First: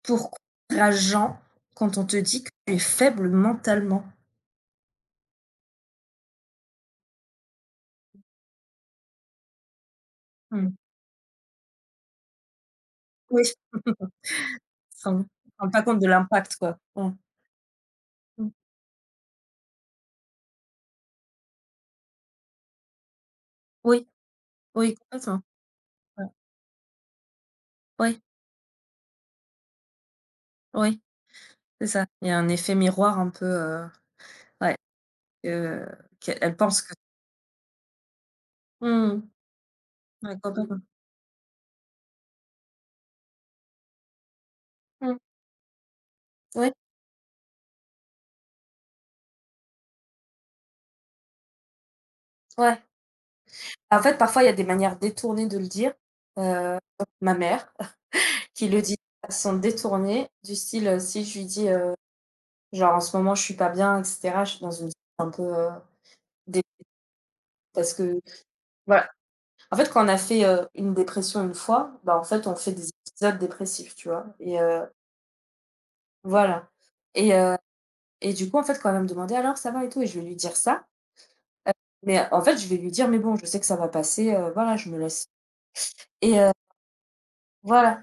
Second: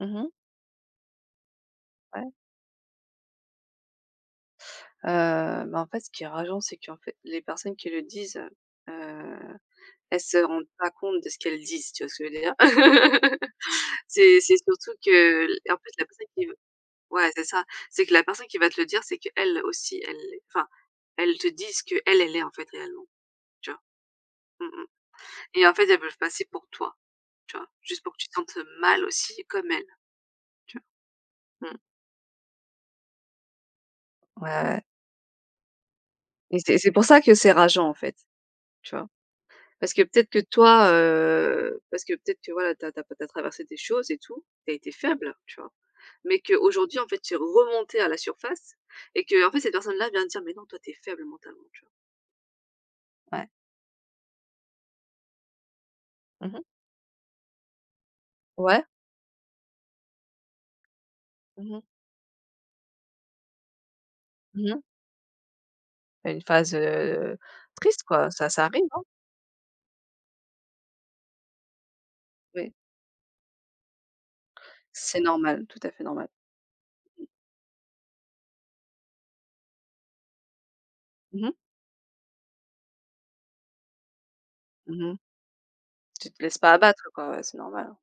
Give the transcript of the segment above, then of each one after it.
Mmh mh. Pourquoi rageant quand on te Ouais. dit que tu es faible mentalement? Bah, en fait, ce qui est rageant, c'est qu'en fait, les personnes qui le disent, elles se rendent Mmh. pas compte de ce qu'elles disent, tu vois ce que je veux dire? Oui. Tu C'est surtout te rends tu que te l rends en pas fait, compte la de personne qui l'impact veut, quoi. Mmh. ouais, c'est ça. C'est que la personne Mmh. qui va te le dire, c'est qu'elle aussi, elle l'est. Enfin, elle te dit ce qu'elle, elle est, en fait, réellement, tu vois? Oui, Mmh mh. oui, complètement. Et en fait, elles veulent Ouais. passer pour toi, tu vois? Juste pour que Oui, tu te sentes mal aussi comme elles, tu oui, vois? Mmh. c'est ça. Il y a un effet miroir un peu, Ouais, ouais, ouais, heu, qu'elle et c'est pense c'est que pour ça que c'est rageant, en fait, tu vois? mmh, Parce que peut-être que ouais, complètement. toi, parce que peut-être que voilà, t'as as tu traversé des choses et tout, t'as été Mmh. faible, tu vois? Mais Oui, qu'aujourd'hui, en fait, tu es remontée à la surface et que en fait, cette personne-là vient te dire: «Mais non, toi, t'es faible mentalement», tu ouais. vois? Ouais. En fait, parfois, il y a des manières détournées de le dire, Mmh. heu, ma mère qui le Ouais. dit de façon détournée, du style, si je lui dis, Mmh mh. Genre: «En ce moment, je suis pas bien et cetera, je suis Mmh dans une mh. un peu, euh, Une Des phase, parce triste que quoi, ça arrive, hein. voilà. En fait, quand on a fait, une dépression une fois, bah, en fait, on Oui, fait des épisodes dépressifs, tu vois? Et c'est normal, tout à fait normal. voilà. Et et du coup, en fait, quand elle va me demander: «Alors ça va et tout?» Et je vais lui dire ça, Mmh mh. heu, mais en fait, je vais lui dire: «Mais bon, je sais que ça va passer, voilà, je me Mmh. laisse» Tu et te laisses pas abattre quoi, ouais, c'est normal, hein. voilà.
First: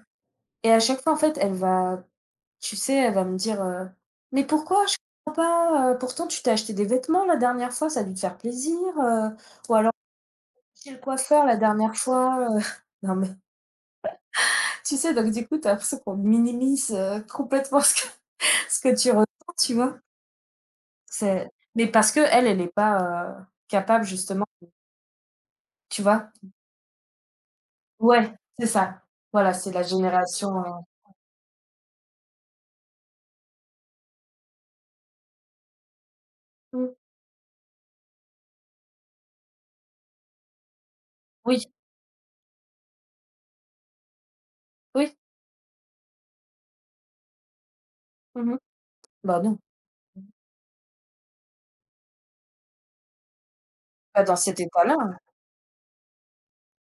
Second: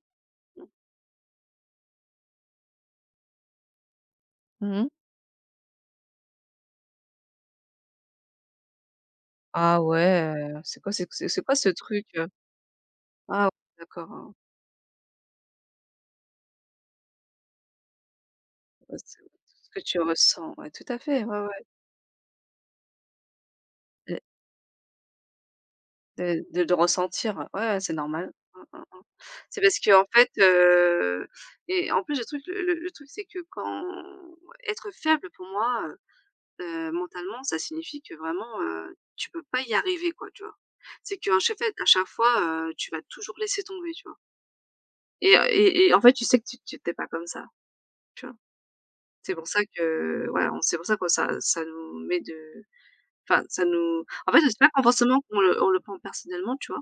Mmh. Et à chaque fois, en fait, elle va tu sais, elle va me dire, «Mais pourquoi? Mmh. Je comprends pas, pourtant tu t'es acheté des vêtements la dernière fois, ça a dû te faire plaisir,» ou Ah alors: ouais, c'est quoi «Chez le c'est c'est c'est coiffeur quoi la ce dernière truc? fois,» non mais Ah ouais, d'accord, hein. tu sais, donc du coup, tu as l'impression qu'on minimise, complètement ce que ce que Ouais, tu c'est ressens, tout ce tu que vois? tu ressens, ouais, tout à fait, ouais, C'est ouais, mais parce que elle n'est pas, capable justement, tu vois? de ressentir, ouais, ouais, c'est Ouais, normal. Mmh, c'est mmh, ça. mmh. Voilà, C'est c'est parce la que en fait, génération, et en plus le truc le truc c'est que quand être faible pour moi, mmh, mentalement, ça signifie que vraiment, tu peux pas y arriver quoi, tu vois? C'est qu'à chaque oui, fait à chaque fois, tu vas toujours laisser tomber, tu vois? oui, Et en fait, tu sais que tu pas comme ça, tu vois? mmh C'est bah, pour ça non, que, ouais, on c'est pour ça que ça nous met de, enfin, ça nous, pas en dans fait, c'est cet pas état-là. forcément qu'on le prend personnellement, tu vois?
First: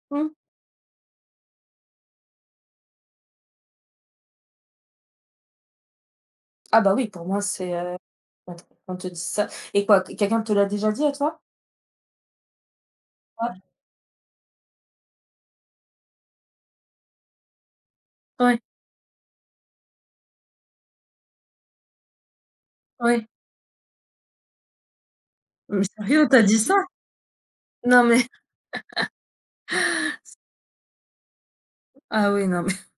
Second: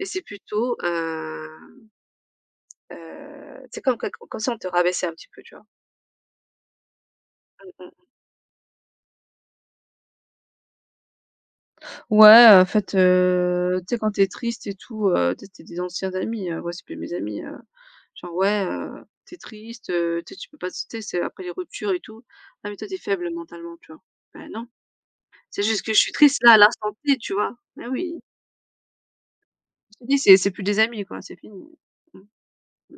Mais c'est Mmh. plutôt, c'est comme si on te rabaissait un petit peu, tu vois? Ah bah, oui, pour moi, Mmh c'est, mh. quand on te dit ça et quoi, quelqu'un te l'a déjà dit à toi? Ouais, en fait, Ouais. Tu sais quand tu es triste et tout, tu sais c'était des anciens amis, ouais, c'est plus mes amis, genre: Ouais, «Ouais, tu es triste, tu sais, tu peux pas tu sais, c'est après les ruptures et tout. Ah mais toi tu es ouais. faible mentalement», tu vois? Bah non, c'est Mais juste que je suis sérieux, triste t'as là à dit ça? l'instant T, tu vois? Bah Non, oui, mais je te dis c'est plus des amis quoi, c'est fini. Mmh ah oui, non, mais mh.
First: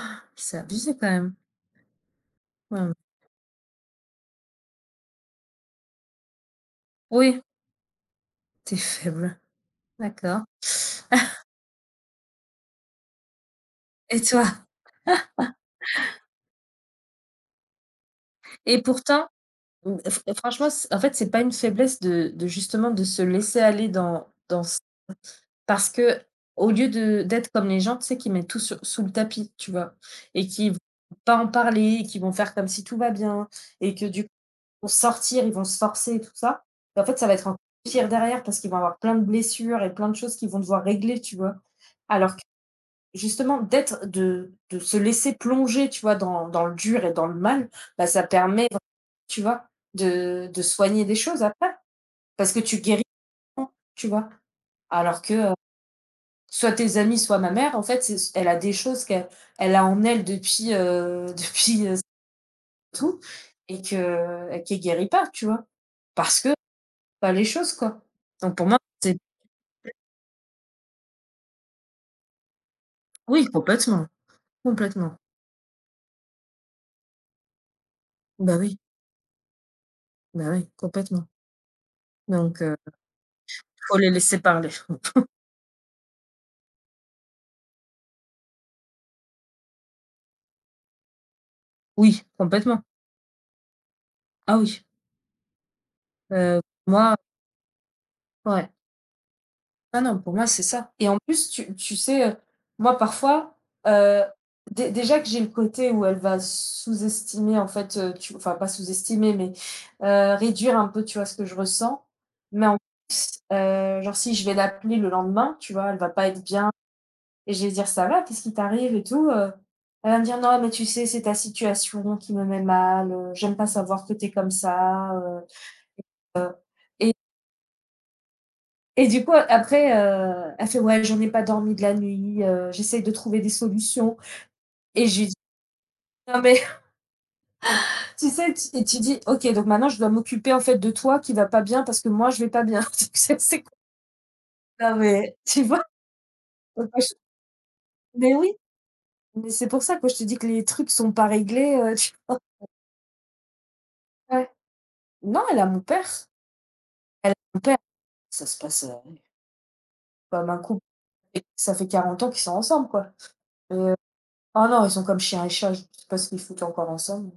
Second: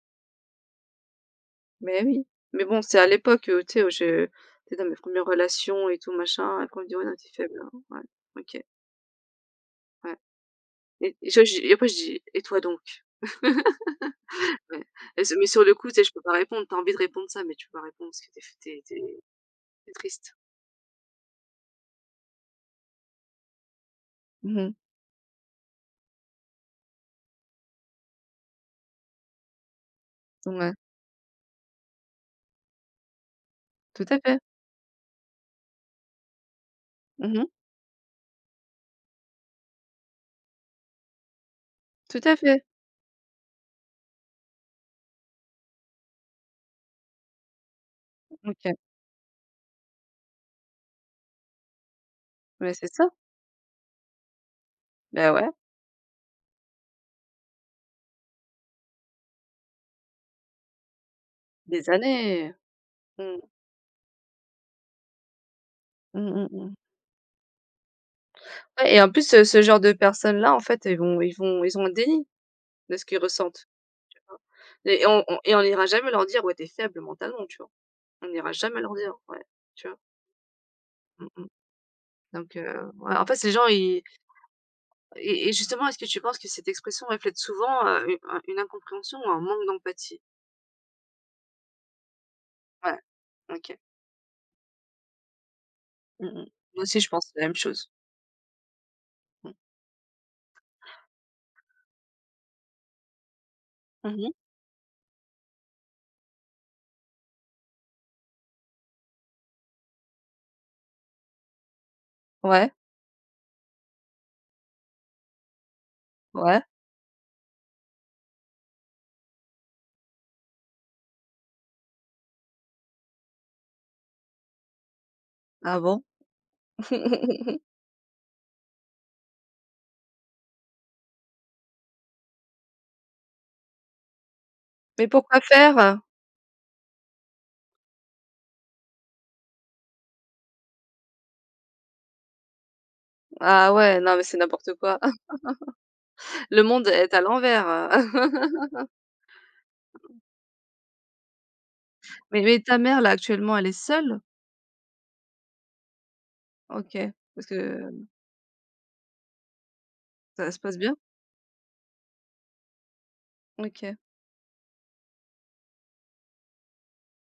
c'est abusé quand même. Mais oui, mais Ouais, bon, c'est à l'époque, tu sais, où je j'étais dans mes premières relations et tout machin, après on me dit: «Ouais, non, tu oui, faible, hein». Ouais, OK, t'es faible. ouais, D'accord. Et après je dis: «Et toi donc?» Et toi? Ouais, et ce mais sur le coup, tu sais, je peux pas répondre. T'as envie de répondre ça, mais tu peux pas répondre parce que t'es es Et f tu pourtant, mmh, f triste. franchement, c en fait, c'est pas une faiblesse de justement de se laisser aller dans dans Mmh. c parce que au lieu de d'être comme les gens, tu sais, qui mettent tout sur sous le tapis, tu vois? Et qui Ouais, vont pas en parler, et qui vont faire comme si tout va bien et tout que à du coup, fait. pour sortir, ils vont se forcer et tout ça. Et en fait, ça va être Mmh. encore pire derrière parce qu'ils vont avoir plein de blessures et plein de choses qu'ils vont devoir régler, tu vois? Tout Alors à que fait. justement, d'être de se laisser plonger, tu vois, dans le dur et dans le mal, bah, ça permet OK. tu vois? De soigner des choses après, parce que Mais tu c'est guéris ça. tu vois? Alors Ben que, ouais, soit tes amis, soit ma mère, en fait, c'est elle a des choses qu'elle elle a en elle depuis, depuis, des années. tout Mmh. et qu'elle guérit pas, tu vois? Mmh, Parce mmh, que mmh. pas les choses, quoi. Donc pour moi, Ouais, et en c'est plus, ce genre de personnes-là, en fait, ils ont un déni. De ce qu'ils oui, ressentent, complètement, tu vois? Et complètement. on n'ira jamais leur dire: «Ouais, tu es faible mentalement», tu vois? On n'ira Bah oui, jamais leur dire, ouais, tu vois? bah oui, complètement. Mmh mh. Donc, Donc ouais, en fait, les gens, faut ils. les laisser parler. Et justement, est-ce que tu penses que cette expression reflète souvent, u un une incompréhension ou un manque d'empathie? Oui, complètement. Ouais, OK. Ah oui, Mmh mh. heu, Moi aussi, je moi pense la même chose. ouais. Mmh. Ah non, pour moi, c'est ça. Et en plus, tu sais, moi, parfois, Mmh heu, mh. dé déjà que j'ai le côté où elle va sous-estimer, en fait, tu enfin, pas sous-estimer, mais réduire un peu, tu vois, ce que je ressens. Mais Ouais, en genre, si je vais l'appeler le lendemain, tu vois, elle va pas être ouais. bien et je vais dire: «Ça va? Qu'est-ce qui t'arrive et tout?» Elle va me dire: «Non, mais tu sais, c'est ta situation qui me met mal, j'aime pas savoir que t'es comme ça,» Ah bon? Et du coup, après, elle fait ouais, j'en ai pas dormi de la nuit, j'essaye de trouver des solutions. Et Mais je lui dis pourquoi faire? non mais tu sais, et tu dis ok, donc maintenant je dois m'occuper en fait de toi qui va pas bien parce que moi je vais pas bien. Donc, c'est Ah quoi ouais, non, mais c'est n'importe non quoi. mais tu vois? Le monde Donc, moi, est je à l'envers, mais heu. oui, mais c'est pour ça que je te dis que les trucs sont pas réglés, tu vois? Mais ta mère, là, actuellement, elle est seule? Ouais. Non, elle a mon père. OK, Elle a parce mon père. que. Ça se passe, Ça comme se un passe couple bien? et ça fait 40 ans qu'ils sont ensemble, quoi. Et OK. Oh non, ils sont comme chien et chat, je sais pas ce qu'ils foutent encore ensemble.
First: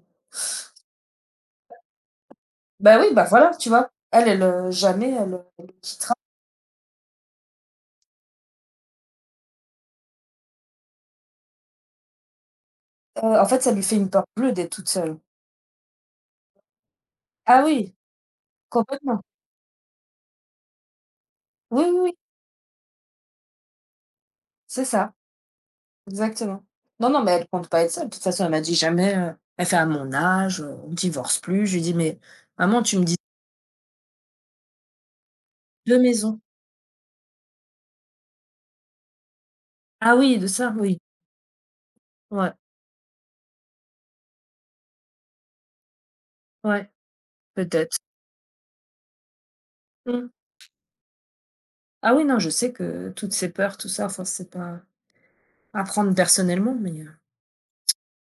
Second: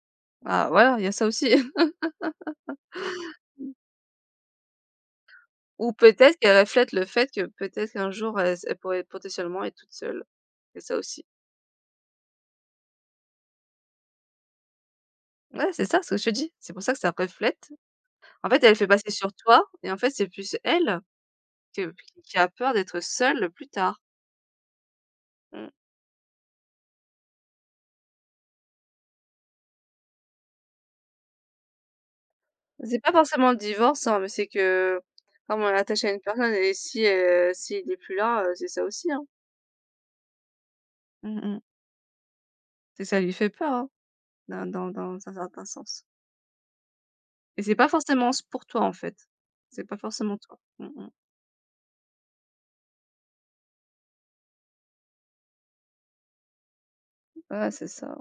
Ah voilà, il y a ça aussi. Bah, oui, bah, voilà, tu vois? Elle, jamais elle le Ou quittera. peut-être qu'elle reflète le fait que peut-être qu'un jour elle pourrait potentiellement être toute seule. Et ça aussi. En fait, ça lui fait une peur bleue d'être toute seule. Ouais, c'est ça, ce que je te dis. C'est pour ça que ça Ah reflète. oui, En fait, elle fait passer complètement. sur toi et en fait, c'est plus elle Oui, que oui, oui, qui a peur d'être seule plus tard. c'est ça, Mmh. exactement. Non, non, mais elle compte pas être seule. De toute façon, elle m'a dit jamais, elle fait: «À mon âge, on divorce plus». Je lui dis: «Mais maman, tu C'est me pas dis forcément le divorce, hein, mais c'est que comme on est deux attaché à une maisons». personne et si, s'il est plus là, c'est ça aussi, hein. Ah oui, de ça, oui. Mmh mh. Ouais, C'est que ça lui fait peur, hein, dans un certain sens. ouais, Et c'est pas peut-être. forcément s pour toi, en fait. C'est pas Mmh. forcément toi. Mmh mh. Ah oui, non, je sais que toutes ces peurs, tout ça, enfin, c'est pas à prendre personnellement, mais heu Ouais, c'est ça.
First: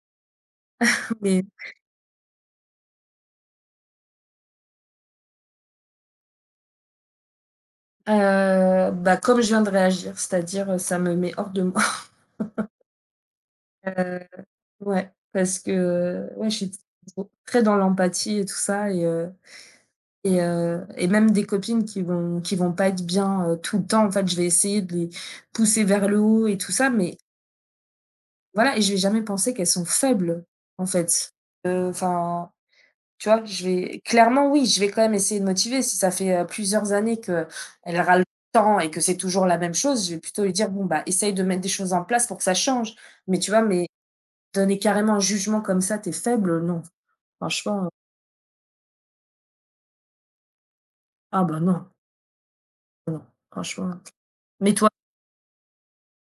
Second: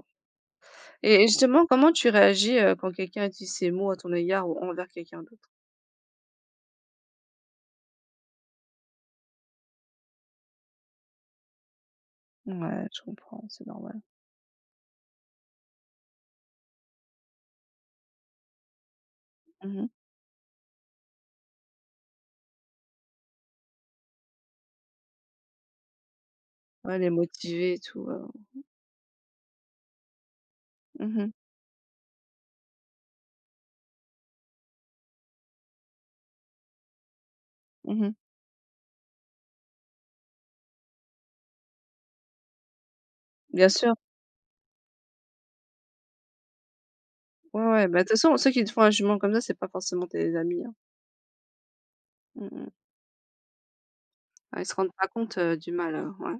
Et mais justement, comment tu réagis, quand quelqu'un utilise ces mots à ton égard ou envers quelqu'un d'autre? heu, bah, comme je viens de réagir, c'est-à-dire, ça me met hors de moi. Ouais, je comprends, c'est normal. Heu Ouais, parce que, ouais, je suis très dans l'empathie et tout ça et heu Mmh. et heu et même des copines qui vont pas être bien, tout le temps, en fait, je vais essayer de les pousser vers le haut et tout ça, Ouais, les mais motiver et tout. voilà et je vais jamais penser qu'elles sont faibles, en Mmh mh. fait. Enfin, tu vois? Je vais clairement, oui, je vais quand même essayer de motiver. Si ça fait, plusieurs années qu'elles Mmh. râlent tout le temps et que c'est toujours la même chose, je vais plutôt lui dire: «Bon, bah, essaye de mettre des choses en place pour que ça change». Mais tu vois? Bien Mais sûr. donner carrément un jugement comme ça: t'es faible», non. Ouais, ouais, Franchement, bah, de toute façon, ceux qui te font un jugement comme ça, c'est pas forcément tes amis, hein. ah bah, non, Mmh mh. franchement. Ouais, ils Mais se toi rendent pas compte, du mal, ouais.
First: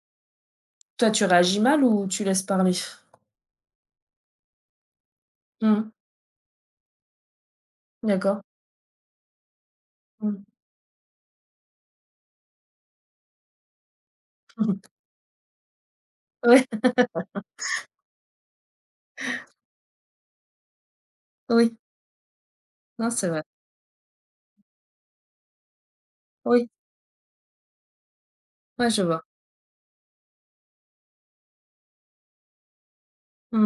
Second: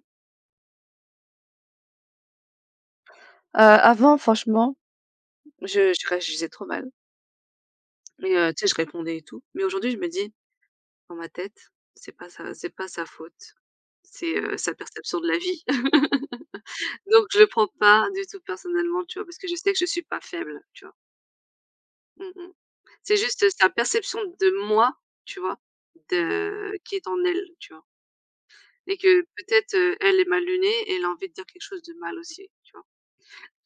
toi, tu réagis mal ou tu laisses parler? Avant, franchement. Je Mmh, je réagissais trop mal, mais d'accord. Tu sais, je répondais et tout. Mais aujourd'hui, je me dis. Mmh. Dans ma tête, c'est pas sa faute, c'est, sa perception de la vie. Ouais, Donc je le prends pas du tout personnellement, tu vois? Parce que je sais que je suis pas faible, tu vois? oui, Mmh mh. non, C'est c'est vrai. juste sa perception de moi, tu vois? Oui, De qui est en elle, tu vois? ouais, Et je que vois. peut-être, elle est mal lunée et elle a envie de dire quelque chose de mal aussi, tu vois?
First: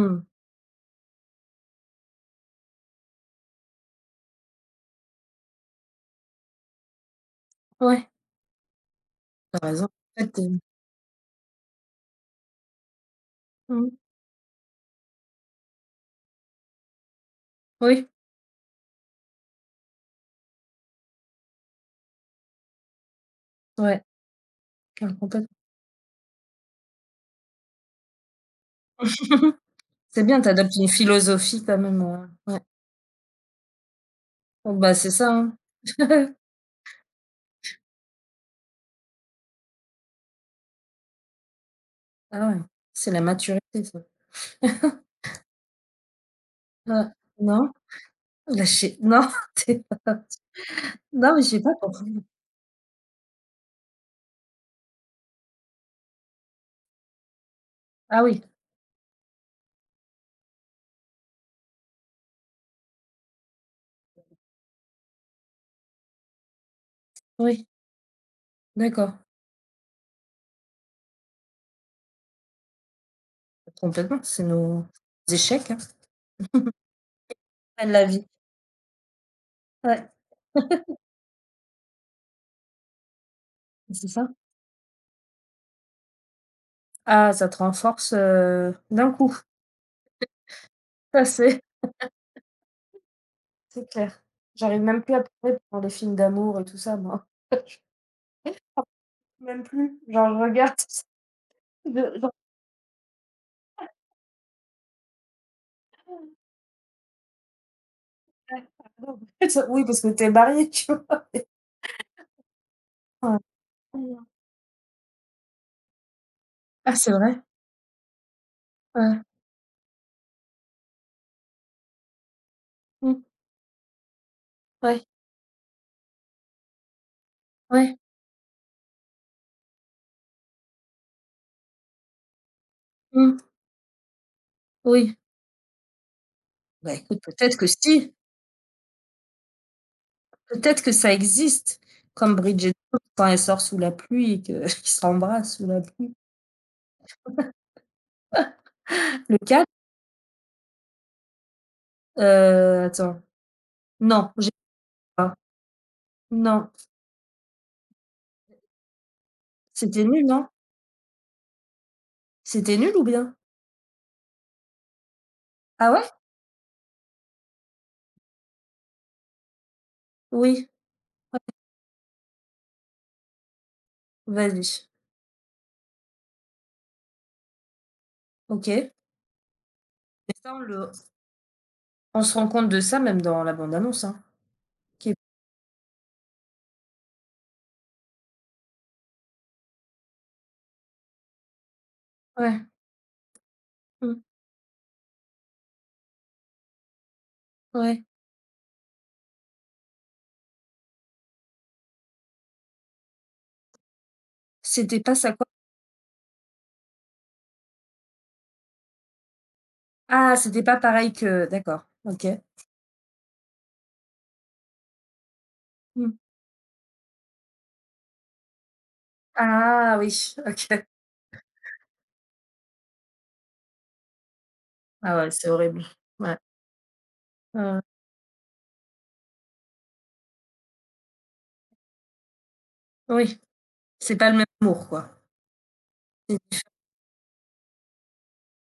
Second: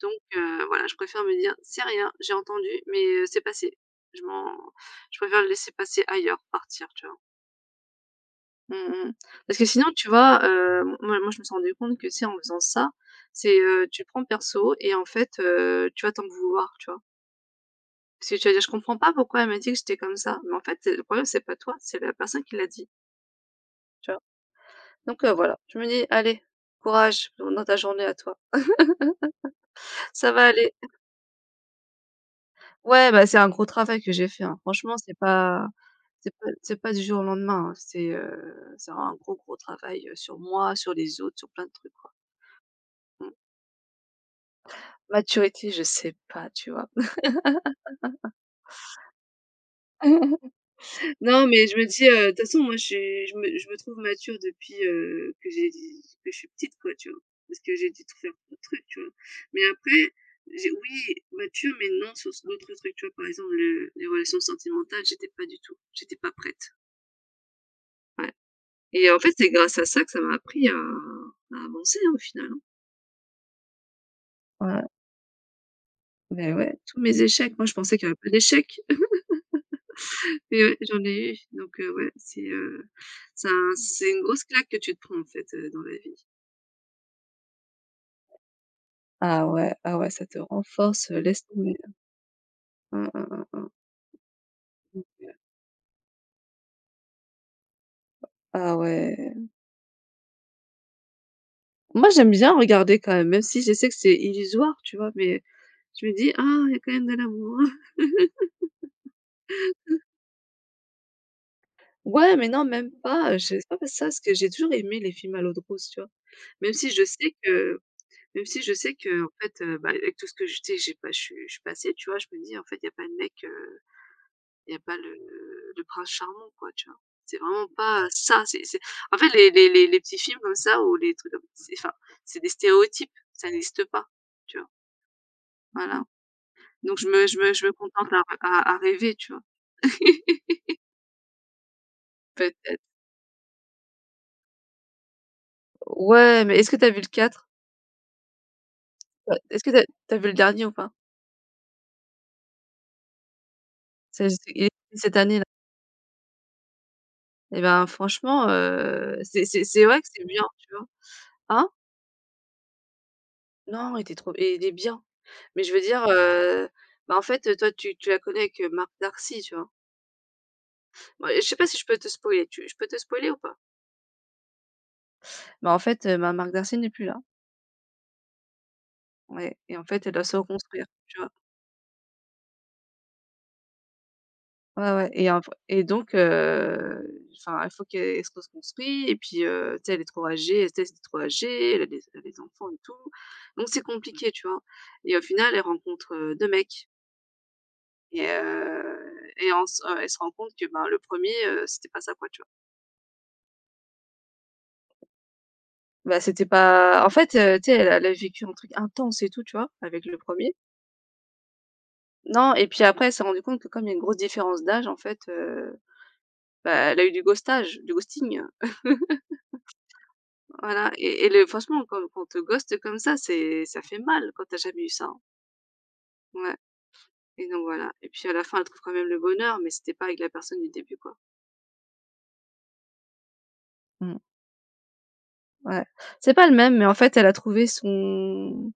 Donc, voilà, je préfère me dire: «C'est rien, j'ai entendu, mais c'est passé». Je m'en je préfère le laisser passer ailleurs, partir, tu vois? Ouais, Mmh mh. tu Parce que as raison. sinon, tu En fait, vois, moi je me suis rendu compte que, tu sais, en faisant ça, c'est, mmh, tu le prends perso et en fait, tu vas t'en vouloir, tu vois? oui, Parce que tu vas dire: «Je comprends pas pourquoi elle m'a dit que j'étais comme ça». Mais en fait, le problème, c'est pas toi, c'est la personne qui l'a dit, ouais, ouais, tu vois? Donc, complètement. voilà, je me dis: «Allez, courage dans ta journée à toi, C'est ça bien, va aller». t'adoptes une philosophie quand même, ouais. Ouais, bah, c'est un gros travail que j'ai fait, hein. Bon, bah, Franchement, c'est c'est ça, hein. pas c'est pas c'est pas du jour au lendemain, hein. C'est un gros, gros travail, sur moi, sur les autres, sur plein de trucs, quoi. Ah ouais, c'est la Mmh. maturité ça. Maturité, je sais pas, tu vois? Ouais, non, lâcher non, tu non, mais Non, j'ai mais pas je me dis, compris. De toute façon, moi, je me trouve mature depuis, que je suis petite, quoi, tu vois? Parce que j'ai dû tout Ah faire oui, plein de trucs, tu vois? Mais après, j'ai oui, mature, mais non sur ce d'autres trucs, tu vois? Par exemple, le les relations sentimentales, j'étais pas du tout, j'étais pas prête. oui, Ouais, et d'accord. en fait, c'est grâce à ça que ça m'a appris à avancer, hein, au final, hein. Complètement, c'est Ouais, nos échecs, hein. beh, ouais. Tous mes échecs, moi, je Prennent pensais la qu'il y avait vie. pas d'échecs. Ouais, Et ouais, j'en ai eu, donc ouais, ça c'est c'est une ça. grosse claque que tu te prends en fait, dans la vie. Ah, ça te renforce, d'un coup. Ah ouais, ah ouais, ça te renforce, Ça, laisse c'est tomber. Mmh, mmh, mmh, mmh. c'est clair. J'arrive même Donc plus à heu pleurer pour les films d'amour et tout ça, moi. Ah ouais. Même plus. Genre, je regarde je Moi, je j'aime bien regarder quand même, même si je sais que c'est illusoire, tu vois? Mais je me dis: «Ah, il y a quand même de l'amour». regarde pardon. Oui, parce que t'es marié, tu vois? Ouais, mais non, même pas, Ouais. je c'est pas ça, parce Mmh. que j'ai toujours aimé les films à l'eau de rose, tu vois? Même si Ah, je c'est sais vrai? que même si je sais Ouais. que en fait, bah, avec tout ce que je sais, j'ai pas je suis je suis passée, tu vois? Je me dis: «En fait, il y a pas de Mmh. mec». Il y a pas Ouais. le prince charmant quoi, tu vois? C'est vraiment Ouais. pas ça, c'est en fait les petits films comme ça ou les trucs comme c'est enfin, c'est des stéréotypes, Mmh. ça n'existe pas, tu vois? Oui. Voilà. Bah, Donc je écoute, me je me peut-être je que me contente si, à rêver, tu vois? peut-être que ça existe, comme Bridget Peut-être. Jones quand elle sort sous la pluie et que qu'ils s'embrassent sous la pluie. Ouais, mais est-ce que tu as vu le quatre. Le Est-ce 4, que tu as vu le dernier ou pas? Attends, C'est non, j'ai il est sorti cette pas. année là. Non. Et ben franchement, c'est vrai C'était que c'est nul, bien, non? tu vois? Hein? C'était nul ou bien? Non, il était trop et il est bien. Mais je veux Ah dire. ouais? Ah, bah, en fait, toi tu la connais avec, Marc Darcy, tu vois? Oui, Bah, je sais pas si je peux te spoiler, tu je peux te spoiler ou pas? vas-y. Bah, en fait, bah, Marc Darcy n'est plus là, OK. Mais ouais et en fait, elle doit se ça, reconstruire, tu vois? on se rend compte de ça même dans la bande annonce, hein, Ouais, ouais qui est et en f et donc enfin, il faut qu'elle se reconstruit et puis, tu sais, elle est trop âgée, elle tu sais, c'est trop âgée, elle a des ouais, enfants et tout. Donc c'est mmh, compliqué, tu vois? Et au final, elle rencontre, 2 mecs ouais. Et en s elle se rend compte que, ben, le premier, c'était pas ça, quoi, tu vois? C'était pas ça quoi Bah, c'était pas, en fait, tu sais, elle a vécu un truc intense et tout, tu vois? Avec le ah, premier. c'était pas pareil que d'accord, OK. Non et puis après, elle s'est rendue compte que comme il y a une grosse différence d'âge, en fait, Mmh. bah, elle a eu du ghostage, du ghosting, Ah oui, OK. voilà et le franchement, quand on te ghoste comme ça, c'est ça fait mal quand t'as jamais eu ça, Ah hein. ouais, c'est horrible. Ouais, Ouais et donc ouais, ouais. voilà et puis à la fin, elle trouve quand même le bonheur, mais c'était pas avec la personne du début, quoi. Oui, c'est Mmh. pas le même amour quoi. Ouais. C'est pas le C'est même, mais en fait, elle a trouvé son.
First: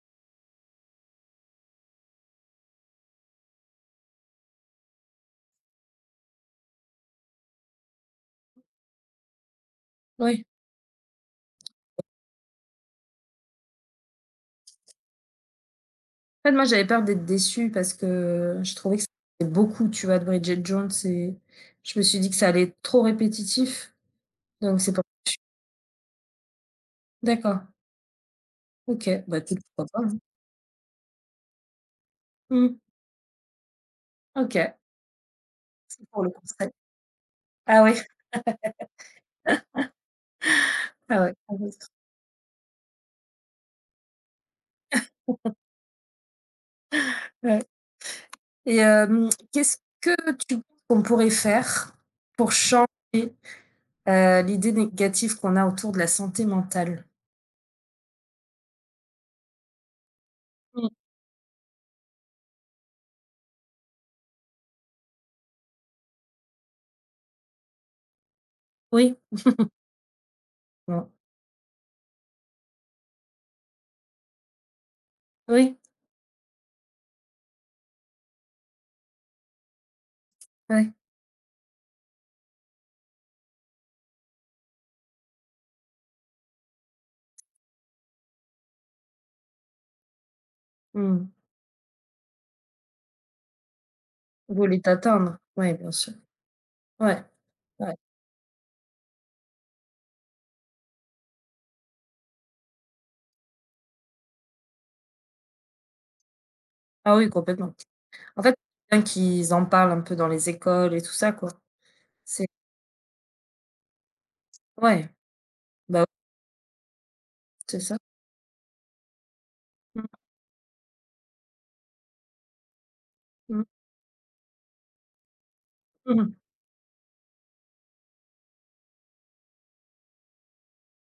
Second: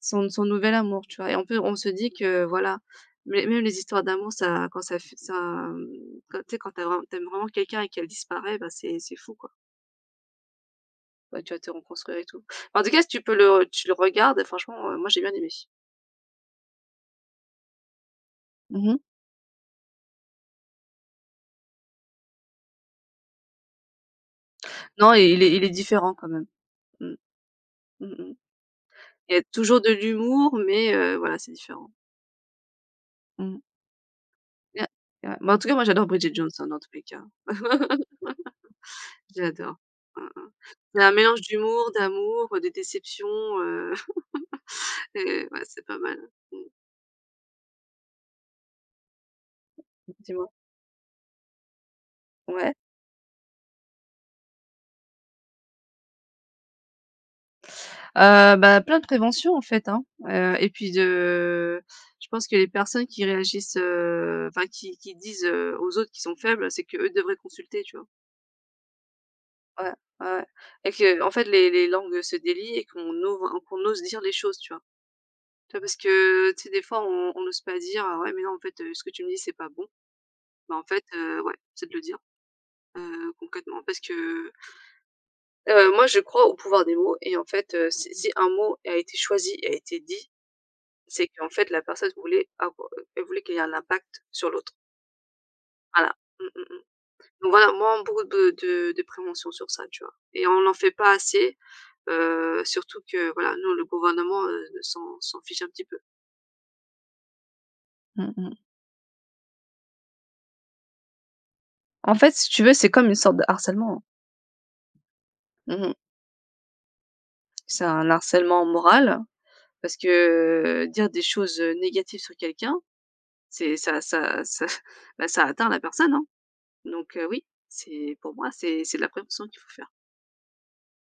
Son nouvel amour, tu vois? Et on se dit que voilà, mais même les histoires d'amour, ça quand ça fait ça, mmh, quand tu sais, quand tu as vraiment quelqu'un et qu'elle disparaît, bah, c'est fou, quoi. oui. Bah, tu vas te reconstruire et tout. En tout cas, si tu peux le tu le regardes, franchement, moi, j'ai bien aimé. En fait, moi, j'avais peur d'être déçue parce que je Mmh. trouvais que c'était beaucoup, tu vois, de Bridget Jones et je me suis dit que ça allait être trop répétitif, donc c'est pas Non, il est différent quand même. Mmh. d'accord. Mmh mh. OK, Il bah, y a écoute, toujours pourquoi de pas, hein. l'humour, mais voilà, c'est différent. Mmh. Mmh. OK, Et ouais, mais en tout cas, moi, c'est j'adore pour le Bridget Jones, hein, conseil. dans tous les cas. Ah ouais, J'adore. Mmh, mmh. C'est un ah ouais, mélange ah oui, d'humour, d'amour, de déception, heu. Et ouais, c'est pas mal. Mmh. ouais. Et qu'est-ce que Dis-moi? tu penses qu'on pourrait faire pour Ouais. changer, l'idée négative qu'on a autour de la santé mentale? Bah, plein de prévention en fait, hein, et Mmh. puis de, je pense que les personnes qui réagissent, enfin qui disent, aux autres qui sont faibles, c'est que eux devraient consulter, tu vois? Oui. Ouais, ouais, et Mmh. qu'en fait les langues se délient et qu'on ose, hein, qu'on ose dire les choses, tu vois? Tu Oui. vois? Parce que, tu sais, des fois on n'ose pas dire: «Ah ouais, mais non, en fait, ce que tu me dis, c'est pas bon». Bah, en Ouais. fait, ouais, c'est de le dire, concrètement parce que. Moi, je crois au pouvoir des mots et en fait, si un mot a été choisi et a été dit, c'est Mmh. qu'en fait la personne voulait avo elle voulait qu'il y ait un impact sur Vous l'autre. voulez t'atteindre? Ouais, bien Voilà. sûr. Mmh mh mh. Ouais, Donc voilà, ouais. moi, beaucoup de prévention sur ça, tu vois? Et on n'en fait pas assez, surtout que voilà, nous, le gouvernement, s'en fiche un petit peu. Ah oui, complètement. Mmh En mh. fait, c'est bien qu'ils en parlent un peu dans les écoles et tout ça, quoi. En fait, C'est si tu veux, c'est comme une sorte de harcèlement. ouais, Mmh. bah, oui, c'est C'est ça. un harcèlement moral parce Mmh que, dire des choses, négatives sur quelqu'un, mh. c'est ça, bah, ça atteint la personne, Mmh hein. mh. Donc oui, c'est pour moi, c'est de la prévention qu'il faut faire.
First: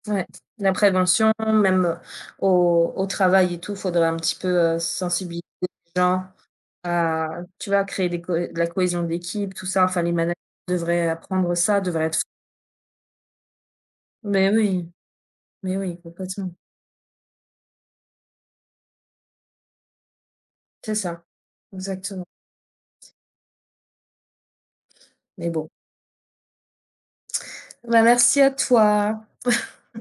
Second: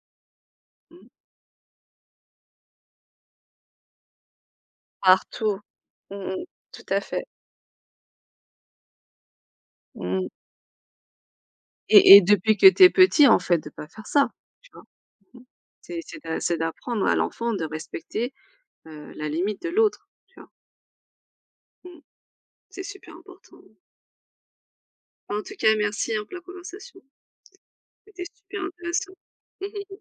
Ouais, la Mmh. prévention, même, au travail et tout, faudrait un petit peu, sensibiliser Partout. les Mmh gens mh. Tout à fait. à, tu vois, créer des co de la cohésion d'équipe, tout ça. Enfin, les Mmh. managers devraient apprendre ça, devraient Et être depuis que tu es petit, en fait, de pas faire ça, mais tu vois? oui, Mmh. mais C'est oui, c'est d'a complètement. c'est d'apprendre à l'enfant de respecter, la limite de l'autre, tu vois? C'est ça, Mmh. exactement. C'est super important. En Mais tout bon. cas, merci, hein, pour la conversation. Bah, C'était merci à super intéressant. toi. Mmh.